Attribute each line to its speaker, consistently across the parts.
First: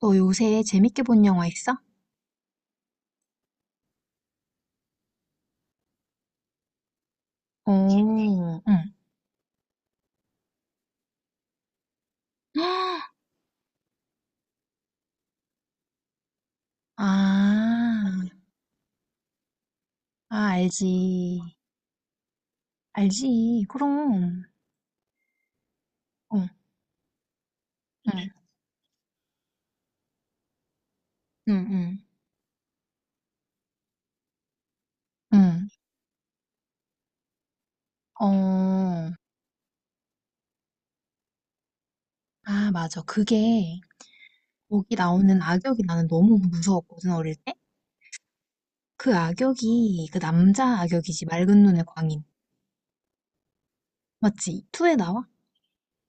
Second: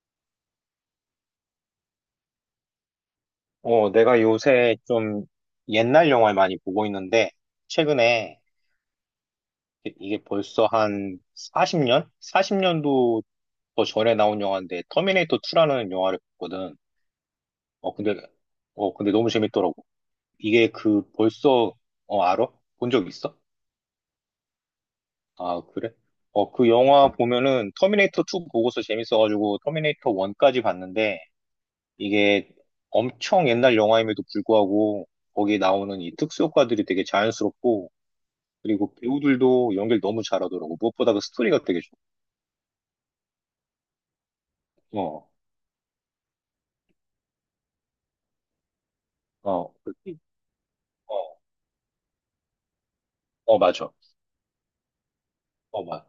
Speaker 1: 너 요새 재밌게 본 영화 있어?
Speaker 2: 내가 요새 좀 옛날 영화를 많이 보고 있는데,
Speaker 1: 오,
Speaker 2: 최근에
Speaker 1: 응.
Speaker 2: 이게 벌써 한 40년? 40년도 더 전에 나온 영화인데, 터미네이터 2라는 영화를 봤거든.
Speaker 1: 아,
Speaker 2: 어, 근데, 근데 너무 재밌더라고.
Speaker 1: 아,
Speaker 2: 이게 그
Speaker 1: 알지.
Speaker 2: 벌써, 알아? 본 적 있어?
Speaker 1: 알지. 그럼.
Speaker 2: 아, 그래?
Speaker 1: 어,
Speaker 2: 그 영화 보면은
Speaker 1: 응,
Speaker 2: 터미네이터 2 보고서 재밌어가지고 터미네이터 1까지 봤는데,
Speaker 1: 응, 응,
Speaker 2: 이게 엄청 옛날 영화임에도 불구하고, 거기에
Speaker 1: 응.
Speaker 2: 나오는 이 특수효과들이 되게 자연스럽고, 그리고
Speaker 1: 어,
Speaker 2: 배우들도 연기를 너무 잘하더라고. 무엇보다 그 스토리가 되게 좋고.
Speaker 1: 아, 맞아. 그게, 거기
Speaker 2: 어,
Speaker 1: 나오는 악역이 나는 너무 무서웠거든, 어릴 때? 그
Speaker 2: 어, 그-
Speaker 1: 악역이, 그 남자 악역이지.
Speaker 2: 어,
Speaker 1: 맑은 눈의 광인.
Speaker 2: 맞아.
Speaker 1: 맞지? 투에 나와?
Speaker 2: 맞아.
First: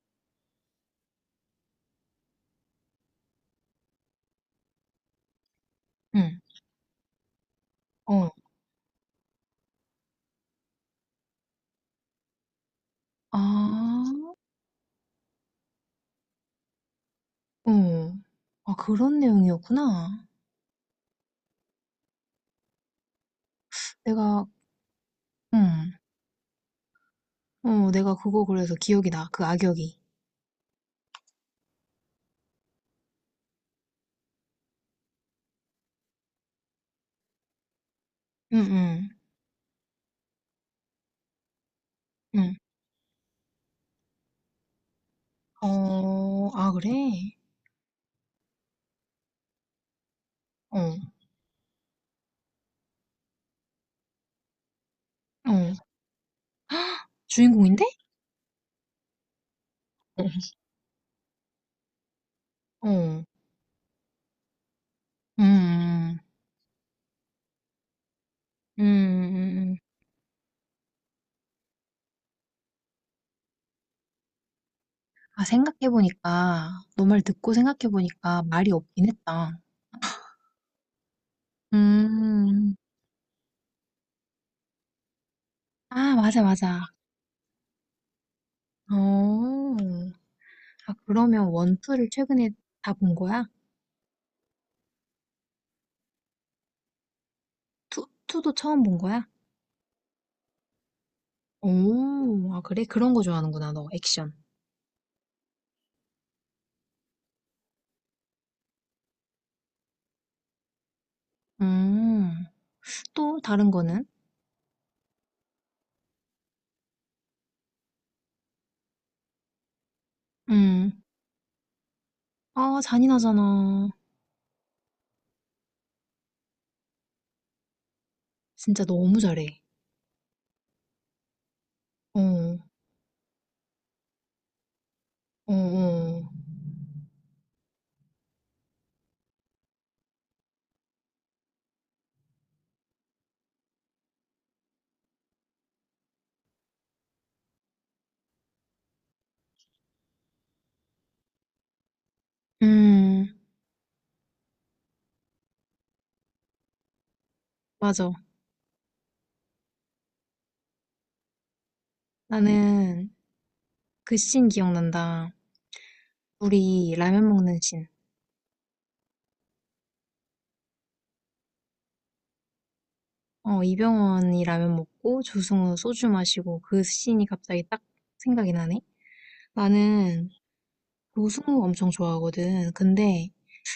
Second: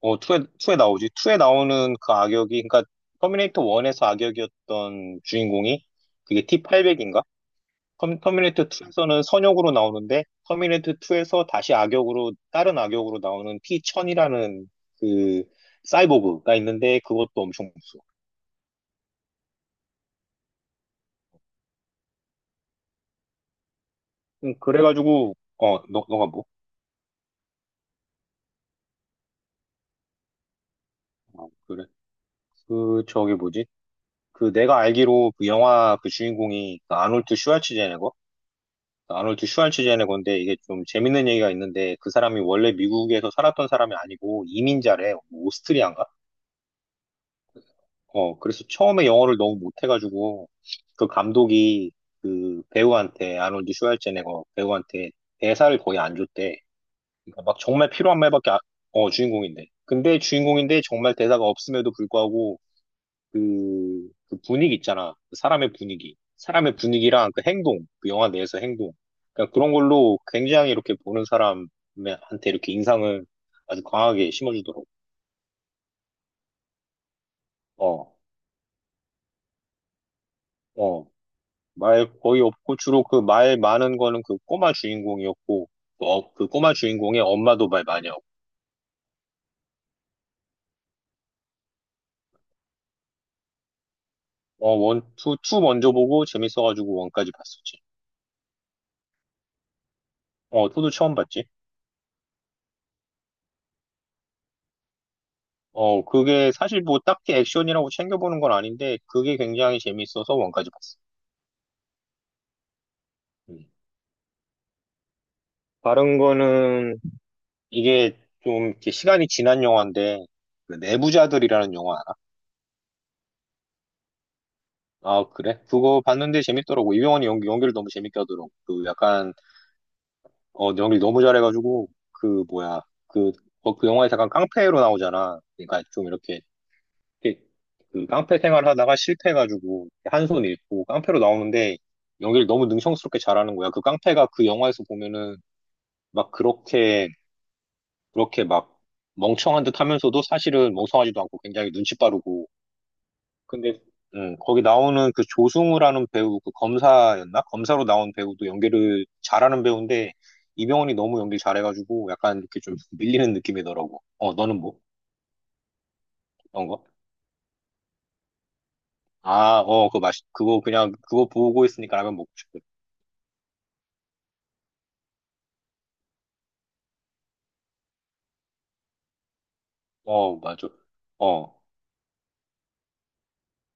Speaker 2: 투에 나오지. 2에 나오는 그 악역이, 그러니까 터미네이터 1에서 악역이었던 주인공이
Speaker 1: 응.
Speaker 2: 그게 T800인가?
Speaker 1: 어,
Speaker 2: 터미네이터 2에서는 선역으로 나오는데 터미네이터 2에서 다시 악역으로 다른 악역으로
Speaker 1: 아,
Speaker 2: 나오는 T1000이라는 그 사이보그가 있는데 그것도 엄청
Speaker 1: 어.
Speaker 2: 무서워.
Speaker 1: 아, 그런 내용이었구나. 내가,
Speaker 2: 그래가지고
Speaker 1: 응.
Speaker 2: 너가 뭐?
Speaker 1: 어, 내가 그거 그래서 기억이 나. 그 악역이.
Speaker 2: 그래. 그 저게 뭐지? 그 내가 알기로 그 영화 그 주인공이 그 아놀드 슈왈츠제네거?
Speaker 1: 응, 응,
Speaker 2: 그 아놀드 슈왈츠제네거인데 이게 좀 재밌는 얘기가 있는데 그 사람이
Speaker 1: 응.
Speaker 2: 원래 미국에서 살았던 사람이 아니고 이민자래. 뭐 오스트리아인가?
Speaker 1: 어, 아, 그래?
Speaker 2: 그래서 처음에 영어를 너무 못해가지고
Speaker 1: 어,
Speaker 2: 그 감독이 그 배우한테 아놀드 슈왈츠제네거 배우한테
Speaker 1: 어.
Speaker 2: 대사를 거의 안 줬대.
Speaker 1: 헉,
Speaker 2: 그러니까 막
Speaker 1: 주인공인데?
Speaker 2: 정말 필요한 말밖에 안- 주인공인데. 근데
Speaker 1: 어,
Speaker 2: 주인공인데 정말 대사가 없음에도 불구하고
Speaker 1: 어.
Speaker 2: 그 분위기 있잖아. 그 사람의 분위기.
Speaker 1: 음, 음,
Speaker 2: 사람의 분위기랑 그 행동, 그 영화 내에서 행동. 그러니까 그런
Speaker 1: 음.
Speaker 2: 걸로 굉장히 이렇게 보는 사람한테 이렇게 인상을 아주 강하게 심어주더라고.
Speaker 1: 아, 생각해보니까, 너 말 듣고
Speaker 2: 어,
Speaker 1: 생각해보니까 말이 없긴 했다.
Speaker 2: 어. 말 거의
Speaker 1: 음,
Speaker 2: 없고, 주로 그 말 많은 거는 그 꼬마 주인공이었고,
Speaker 1: 아, 맞아,
Speaker 2: 그 꼬마
Speaker 1: 맞아.
Speaker 2: 주인공의 엄마도 말 많이 하고.
Speaker 1: 어, 아, 그러면 원, 투를 최근에 다 본 거야?
Speaker 2: 원, 투 먼저 보고 재밌어가지고 원까지 봤었지.
Speaker 1: 투도 처음 본 거야?
Speaker 2: 투도 처음 봤지.
Speaker 1: 오, 아, 그래? 그런 거 좋아하는구나, 너, 액션.
Speaker 2: 그게 사실 뭐 딱히 액션이라고 챙겨보는 건 아닌데, 그게 굉장히 재밌어서 원까지 봤어.
Speaker 1: 음. 또 다른
Speaker 2: 음.
Speaker 1: 거는?
Speaker 2: 다른 거는 이게 좀 이렇게 시간이 지난 영화인데 그
Speaker 1: 음.
Speaker 2: 내부자들이라는 영화 알아?
Speaker 1: 아, 잔인하잖아.
Speaker 2: 아 그래? 그거 봤는데 재밌더라고. 이병헌이 연기를 너무 재밌게 하더라고.
Speaker 1: 진짜
Speaker 2: 그
Speaker 1: 너무
Speaker 2: 약간,
Speaker 1: 잘해.
Speaker 2: 연기 너무 잘해가지고 그
Speaker 1: 어,
Speaker 2: 뭐야, 그, 그 영화에 잠깐 깡패로 나오잖아.
Speaker 1: 어,
Speaker 2: 그러니까 좀
Speaker 1: 어.
Speaker 2: 이렇게, 이렇게 그 깡패 생활하다가 실패해가지고 한 손 잃고 깡패로 나오는데 연기를 너무 능청스럽게 잘하는 거야. 그 깡패가 그 영화에서 보면은 막 그렇게 그렇게 멍청한 듯 하면서도 사실은 멍청하지도 않고 굉장히 눈치 빠르고.
Speaker 1: 음,
Speaker 2: 근데, 거기 나오는 그 조승우라는 배우, 그 검사였나? 검사로
Speaker 1: 맞아.
Speaker 2: 나온 배우도 연기를 잘하는 배우인데, 이병헌이 너무 연기 잘해가지고 약간 이렇게 좀
Speaker 1: 나는
Speaker 2: 밀리는 느낌이더라고.
Speaker 1: 그 씬
Speaker 2: 너는 뭐?
Speaker 1: 기억난다.
Speaker 2: 어떤 거?
Speaker 1: 우리 라면 먹는 씬.
Speaker 2: 아, 그거 그냥, 그거 보고 있으니까 라면 먹고 싶어.
Speaker 1: 어, 이병헌이 라면 먹고 조승우 소주 마시고 그 씬이 갑자기 딱 생각이 나네. 나는
Speaker 2: 맞아. 어,
Speaker 1: 조승우 엄청 좋아하거든. 근데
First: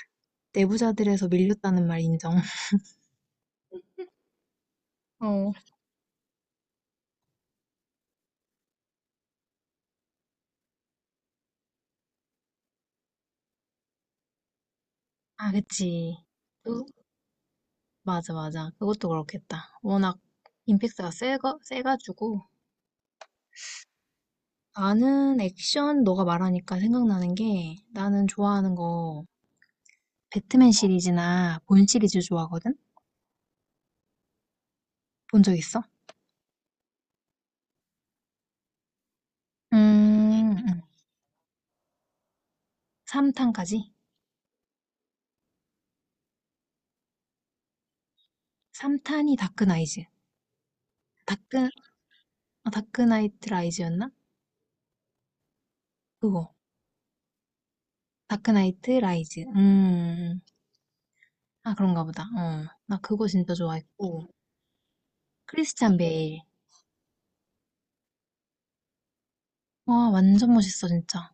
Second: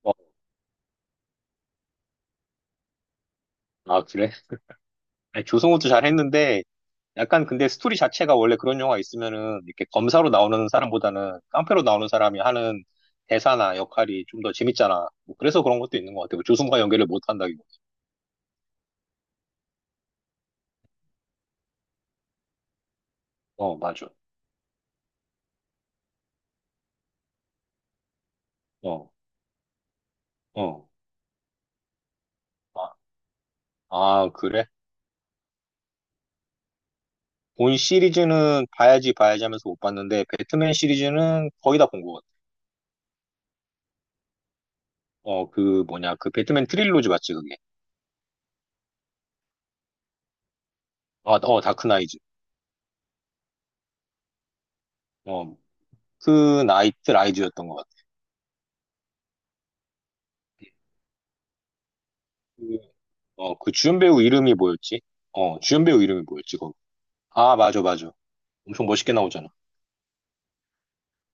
Speaker 2: 어.
Speaker 1: 내부자들에서 밀렸다는 말 인정.
Speaker 2: 아, 그래? 아니,
Speaker 1: 어.
Speaker 2: 조승우도 잘했는데, 약간 근데 스토리 자체가 원래 그런 영화 있으면은 이렇게 검사로 나오는 사람보다는 깡패로 나오는 사람이 하는 대사나 역할이 좀 더 재밌잖아. 뭐
Speaker 1: 아,
Speaker 2: 그래서 그런 것도 있는
Speaker 1: 그치.
Speaker 2: 것 같아. 뭐 조승과 연결을 못 한다기보다.
Speaker 1: 맞아, 맞아. 그것도 그렇겠다. 워낙 임팩트가 세가지고.
Speaker 2: 맞아.
Speaker 1: 나는 액션, 너가 말하니까 생각나는 게 나는 좋아하는
Speaker 2: 어,
Speaker 1: 거 배트맨
Speaker 2: 어.
Speaker 1: 시리즈나 본 시리즈 좋아하거든?
Speaker 2: 아, 아, 그래?
Speaker 1: 본 적 있어?
Speaker 2: 본 시리즈는 봐야지 봐야지 하면서 못 봤는데 배트맨
Speaker 1: 음,
Speaker 2: 시리즈는 거의 다 본 것 같아.
Speaker 1: 3탄까지?
Speaker 2: 그 뭐냐, 그 배트맨 트릴로지 맞지 그게?
Speaker 1: 3탄이 다크나이즈.
Speaker 2: 아,
Speaker 1: 다크,
Speaker 2: 다크 나이즈.
Speaker 1: 아, 다크나이트 라이즈였나?
Speaker 2: 어,
Speaker 1: 그거.
Speaker 2: 그 나이트 라이즈였던 것 같아.
Speaker 1: 다크나이트 라이즈. 아, 그런가 보다. 어.
Speaker 2: 그,
Speaker 1: 나 그거 진짜
Speaker 2: 그 주연 배우
Speaker 1: 좋아했고.
Speaker 2: 이름이 뭐였지? 주연
Speaker 1: 크리스찬
Speaker 2: 배우 이름이
Speaker 1: 베일.
Speaker 2: 뭐였지? 아, 맞아, 맞아. 엄청 멋있게 나오잖아.
Speaker 1: 와, 완전 멋있어, 진짜.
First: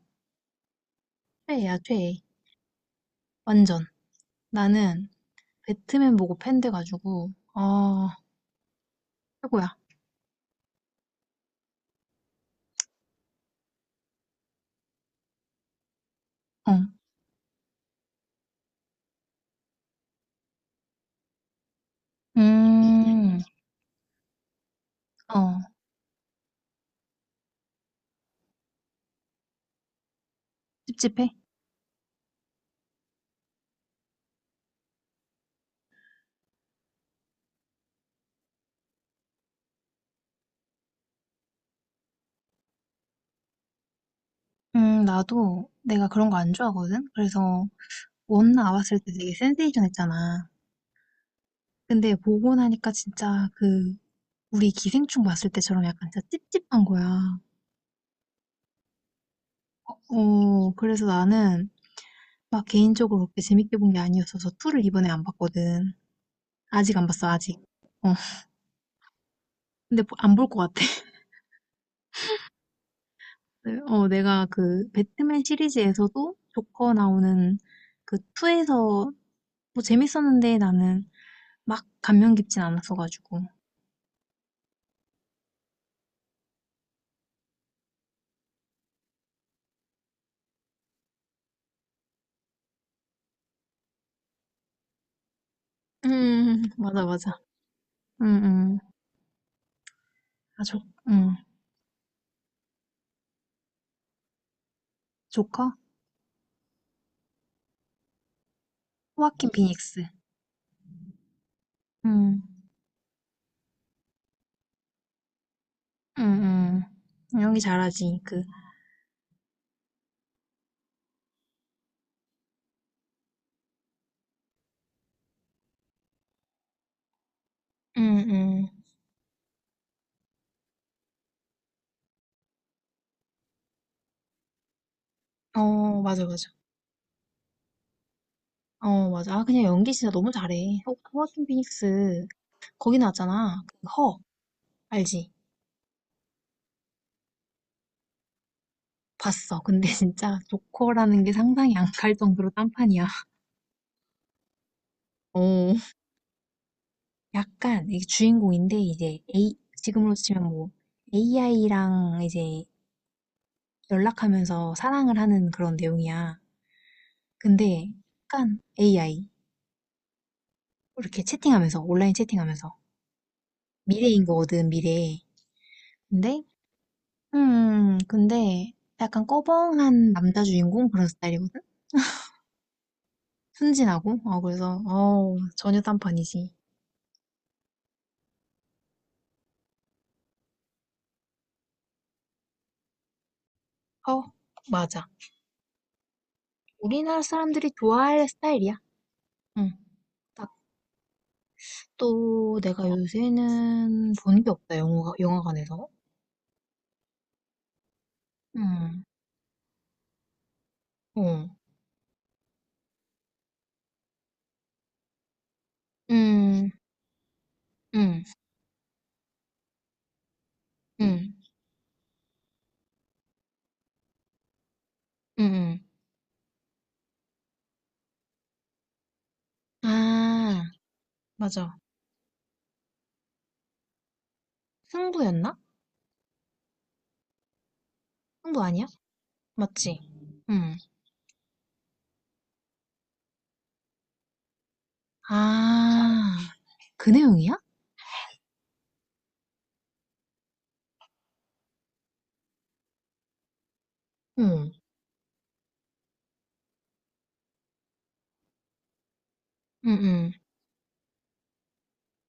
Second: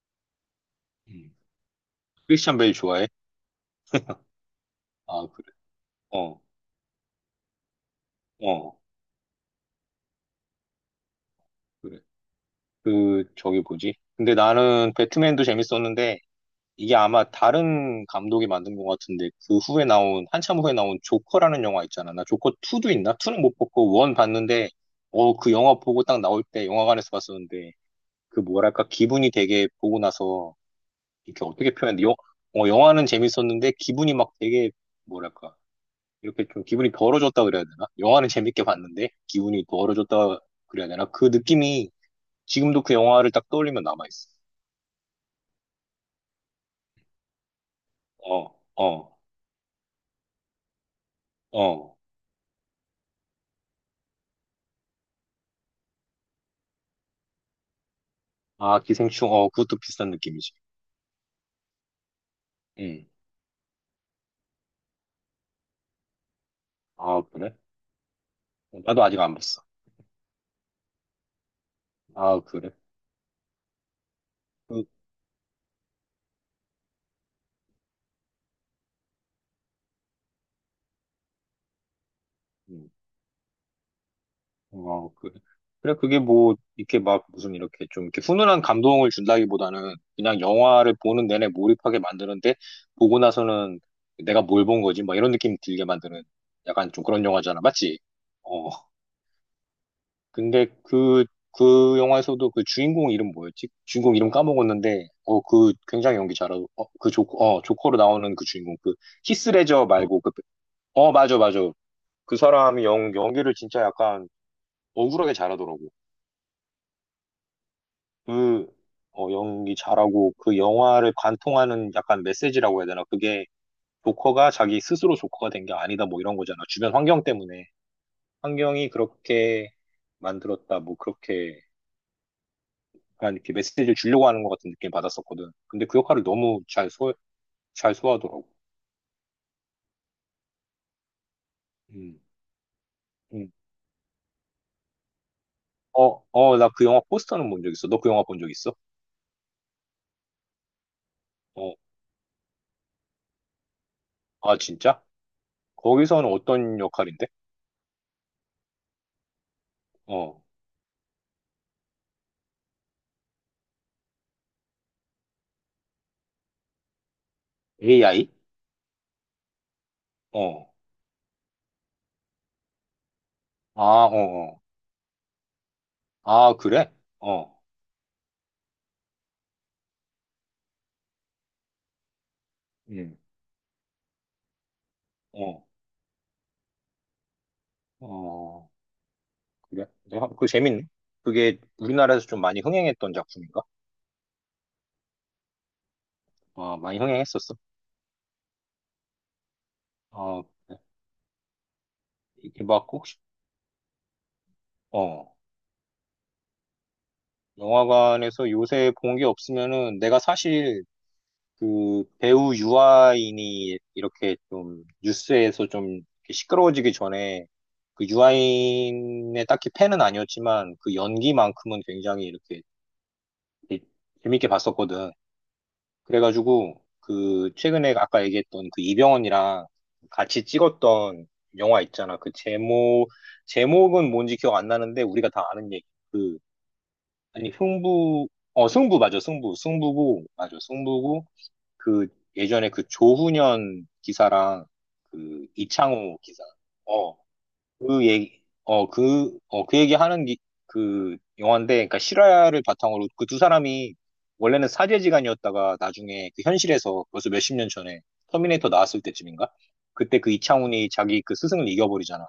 Speaker 2: 음.
Speaker 1: 최애야, 최애.
Speaker 2: 크리스찬 베일 좋아해?
Speaker 1: 완전. 나는
Speaker 2: 아, 그래.
Speaker 1: 배트맨 보고
Speaker 2: 어,
Speaker 1: 팬 돼가지고 아
Speaker 2: 어,
Speaker 1: 최고야.
Speaker 2: 그래. 그, 저기 뭐지? 근데 나는 배트맨도 재밌었는데,
Speaker 1: 어,
Speaker 2: 이게 아마 다른 감독이 만든 것 같은데, 한참 후에 나온 조커라는 영화 있잖아. 나 조커 2도 있나?
Speaker 1: 음,
Speaker 2: 2는 못 봤고, 1 봤는데, 그
Speaker 1: 어,
Speaker 2: 영화 보고 딱 나올 때 영화관에서 봤었는데, 그 뭐랄까, 기분이 되게 보고 나서,
Speaker 1: 찝찝해.
Speaker 2: 이렇게 어떻게 표현해? 영화는 재밌었는데, 기분이 막 되게, 뭐랄까, 이렇게 좀 기분이 벌어졌다 그래야 되나? 영화는 재밌게 봤는데 기분이 벌어졌다 그래야 되나? 그 느낌이 지금도 그 영화를 딱 떠올리면 남아있어.
Speaker 1: 나도 내가 그런 거 안 좋아하거든. 그래서 원
Speaker 2: 어,
Speaker 1: 나왔을 때
Speaker 2: 어,
Speaker 1: 되게 센세이션했잖아.
Speaker 2: 어.
Speaker 1: 근데 보고 나니까 진짜 그 우리 기생충 봤을 때처럼 약간 진짜 찝찝한 거야.
Speaker 2: 아, 기생충, 그것도
Speaker 1: 어,
Speaker 2: 비슷한 느낌이지.
Speaker 1: 어, 그래서 나는 막
Speaker 2: 응.
Speaker 1: 개인적으로 그렇게 재밌게 본 게 아니었어서 2를 이번에 안 봤거든. 아직 안
Speaker 2: 아,
Speaker 1: 봤어,
Speaker 2: 그래?
Speaker 1: 아직. 어,
Speaker 2: 나도 아직 안 봤어.
Speaker 1: 근데 안 볼 것 같아.
Speaker 2: 아, 그래?
Speaker 1: 네, 어, 내가
Speaker 2: 그,
Speaker 1: 그 배트맨 시리즈에서도 조커 나오는 그 2에서 뭐 재밌었는데 나는 막 감명 깊진
Speaker 2: 음.
Speaker 1: 않았어가지고.
Speaker 2: 어, 그, 그래, 그게 뭐, 이렇게 막 무슨 이렇게 좀 이렇게 훈훈한 감동을 준다기보다는 그냥 영화를 보는 내내 몰입하게 만드는데, 보고 나서는 내가 뭘 본 거지? 막 이런 느낌 들게 만드는 약간 좀
Speaker 1: 맞아,
Speaker 2: 그런
Speaker 1: 맞아.
Speaker 2: 영화잖아. 맞지?
Speaker 1: 응,
Speaker 2: 어,
Speaker 1: 응. 아,
Speaker 2: 근데
Speaker 1: 조,
Speaker 2: 그,
Speaker 1: 응.
Speaker 2: 그 영화에서도 그 주인공 이름 뭐였지? 주인공 이름 까먹었는데,
Speaker 1: 조커?
Speaker 2: 그 굉장히 연기 잘하고, 조커로 나오는 그 주인공, 그,
Speaker 1: 호아킨
Speaker 2: 히스레저
Speaker 1: 피닉스.
Speaker 2: 말고, 그, 맞아, 맞아. 그
Speaker 1: 응,
Speaker 2: 사람이 연기를 진짜 약간 억울하게 잘하더라고.
Speaker 1: 응, 응. 연기 잘하지, 그.
Speaker 2: 그 연기 잘하고 그 영화를 관통하는 약간 메시지라고 해야 되나? 그게 조커가 자기 스스로 조커가 된 게 아니다 뭐 이런 거잖아. 주변 환경 때문에.
Speaker 1: 응응
Speaker 2: 환경이 그렇게 만들었다 뭐 그렇게 약간 이렇게 메시지를 주려고 하는 것 같은 느낌 받았었거든. 근데 그
Speaker 1: 어,
Speaker 2: 역할을
Speaker 1: 맞아, 맞아.
Speaker 2: 너무 잘 소화하더라고.
Speaker 1: 어, 맞아. 아, 그냥 연기 진짜 너무 잘해. 호아킨
Speaker 2: 음,
Speaker 1: 피닉스, 거기
Speaker 2: 음.
Speaker 1: 나왔잖아. 알지?
Speaker 2: 나 그 영화 포스터는 본 적 있어. 너 그 영화 본 적 있어?
Speaker 1: 봤어. 근데 진짜 조커라는 게
Speaker 2: 어,
Speaker 1: 상상이 안 갈 정도로 딴판이야.
Speaker 2: 아, 진짜?
Speaker 1: 어,
Speaker 2: 거기서는 어떤 역할인데?
Speaker 1: 약간 이게 주인공인데 이제 A 지금으로
Speaker 2: 어,
Speaker 1: 치면 뭐 AI랑 이제 연락하면서 사랑을 하는 그런 내용이야. 근데
Speaker 2: AI?
Speaker 1: 약간 AI
Speaker 2: 어,
Speaker 1: 이렇게 채팅하면서 온라인 채팅하면서
Speaker 2: 아, 어,
Speaker 1: 미래인
Speaker 2: 어.
Speaker 1: 거거든 미래. 근데
Speaker 2: 아, 그래? 어.
Speaker 1: 근데 약간 꺼벙한 남자 주인공 그런 스타일이거든.
Speaker 2: 음,
Speaker 1: 순진하고 어 그래서 어
Speaker 2: 어,
Speaker 1: 전혀 딴판이지.
Speaker 2: 어, 그래? 내가 그거 재밌네. 그게 우리나라에서 좀 많이 흥행했던 작품인가?
Speaker 1: 어 맞아.
Speaker 2: 아, 많이
Speaker 1: 우리나라
Speaker 2: 흥행했었어.
Speaker 1: 사람들이 좋아할 스타일이야. 응.
Speaker 2: 아, 그래.
Speaker 1: 딱또
Speaker 2: 이게
Speaker 1: 내가
Speaker 2: 막 혹시,
Speaker 1: 요새는 본 게 없다, 영화
Speaker 2: 어,
Speaker 1: 영화관에서.
Speaker 2: 영화관에서 요새
Speaker 1: 응.
Speaker 2: 본 게 없으면은 내가 사실
Speaker 1: 어.
Speaker 2: 그 배우 유아인이 이렇게 좀 뉴스에서 좀 이렇게
Speaker 1: 응,
Speaker 2: 시끄러워지기 전에, 그
Speaker 1: 응,
Speaker 2: 유아인의 딱히 팬은 아니었지만 그
Speaker 1: 응,
Speaker 2: 연기만큼은 굉장히 이렇게 재밌게 봤었거든.
Speaker 1: 응, 응.
Speaker 2: 그래가지고 그 최근에 아까 얘기했던 그 이병헌이랑 같이
Speaker 1: 아,
Speaker 2: 찍었던
Speaker 1: 맞아.
Speaker 2: 영화 있잖아. 그 제목은 뭔지 기억 안 나는데 우리가 다
Speaker 1: 승부였나?
Speaker 2: 아는 얘기. 그 아니, 승부
Speaker 1: 승부
Speaker 2: 어
Speaker 1: 아니야?
Speaker 2: 승부 맞아, 승부
Speaker 1: 맞지?
Speaker 2: 승부고 맞아,
Speaker 1: 응.
Speaker 2: 승부고. 그 예전에 그 조훈현 기사랑 그 이창호
Speaker 1: 아,
Speaker 2: 기사.
Speaker 1: 그
Speaker 2: 어,
Speaker 1: 내용이야?
Speaker 2: 그 얘기, 어, 그, 어, 그 얘기 하는 그 영화인데, 그러니까 실화를 바탕으로 그 두 사람이 원래는
Speaker 1: 응,
Speaker 2: 사제지간이었다가 나중에 그 현실에서 벌써 몇십 년 전에 터미네이터 나왔을 때쯤인가?
Speaker 1: 응,
Speaker 2: 그때 그
Speaker 1: 응.
Speaker 2: 이창훈이 자기 그 스승을 이겨버리잖아.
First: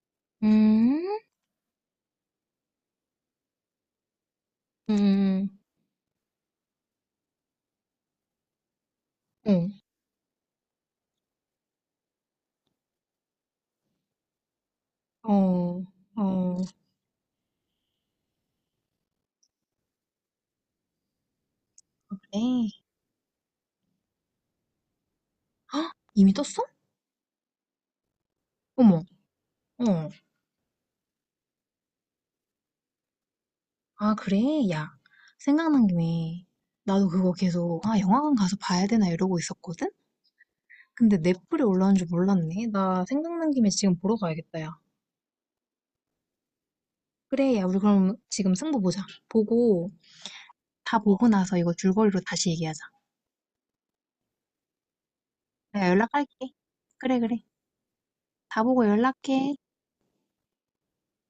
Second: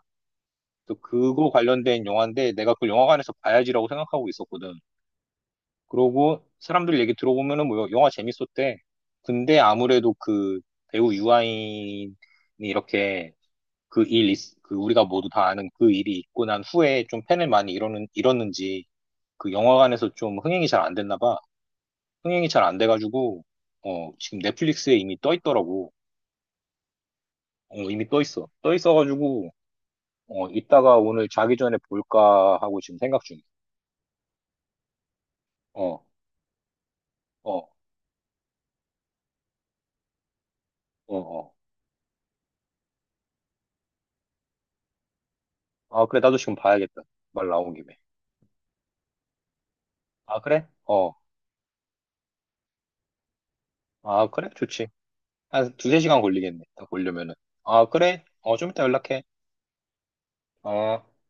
Speaker 2: 또
Speaker 1: 음,
Speaker 2: 그거 관련된 영화인데 내가 그걸 영화관에서 봐야지라고 생각하고 있었거든.
Speaker 1: 응, 응,
Speaker 2: 그러고 사람들 얘기 들어보면은 뭐 영화 재밌었대. 근데
Speaker 1: 응.
Speaker 2: 아무래도 그 배우 유아인이 이렇게 그 일, 그 우리가 모두 다 아는
Speaker 1: 어,
Speaker 2: 그 일이 있고
Speaker 1: 어,
Speaker 2: 난 후에 좀 팬을 많이 잃었는지 그 영화관에서 좀 흥행이 잘 안 됐나 봐. 흥행이 잘
Speaker 1: 그래.
Speaker 2: 안 돼가지고, 지금 넷플릭스에 이미 떠
Speaker 1: 헉,
Speaker 2: 있더라고.
Speaker 1: 이미 떴어?
Speaker 2: 이미 떠 있어. 떠
Speaker 1: 어머,
Speaker 2: 있어가지고,
Speaker 1: 어.
Speaker 2: 이따가 오늘 자기 전에 볼까 하고 지금 생각 중이야.
Speaker 1: 아, 그래? 야, 생각난
Speaker 2: 어,
Speaker 1: 김에 나도 그거
Speaker 2: 어,
Speaker 1: 계속 아, 영화관 가서 봐야 되나 이러고 있었거든?
Speaker 2: 어,
Speaker 1: 근데
Speaker 2: 어.
Speaker 1: 넷플에 올라온 줄 몰랐네. 나 생각난 김에 지금 보러 가야겠다, 야.
Speaker 2: 아, 그래. 나도 지금 봐야겠다. 말
Speaker 1: 그래, 야,
Speaker 2: 나온
Speaker 1: 우리
Speaker 2: 김에.
Speaker 1: 그럼 지금 승부 보자. 보고,
Speaker 2: 아, 그래?
Speaker 1: 다
Speaker 2: 어.
Speaker 1: 보고 나서 이거 줄거리로 다시 얘기하자.
Speaker 2: 아, 그래? 좋지. 한
Speaker 1: 내가
Speaker 2: 두세 시간
Speaker 1: 연락할게.
Speaker 2: 걸리겠네. 다
Speaker 1: 그래,
Speaker 2: 보려면은.
Speaker 1: 그래.
Speaker 2: 아, 그래?
Speaker 1: 다
Speaker 2: 좀 이따
Speaker 1: 보고
Speaker 2: 연락해.
Speaker 1: 연락해.
Speaker 2: 어.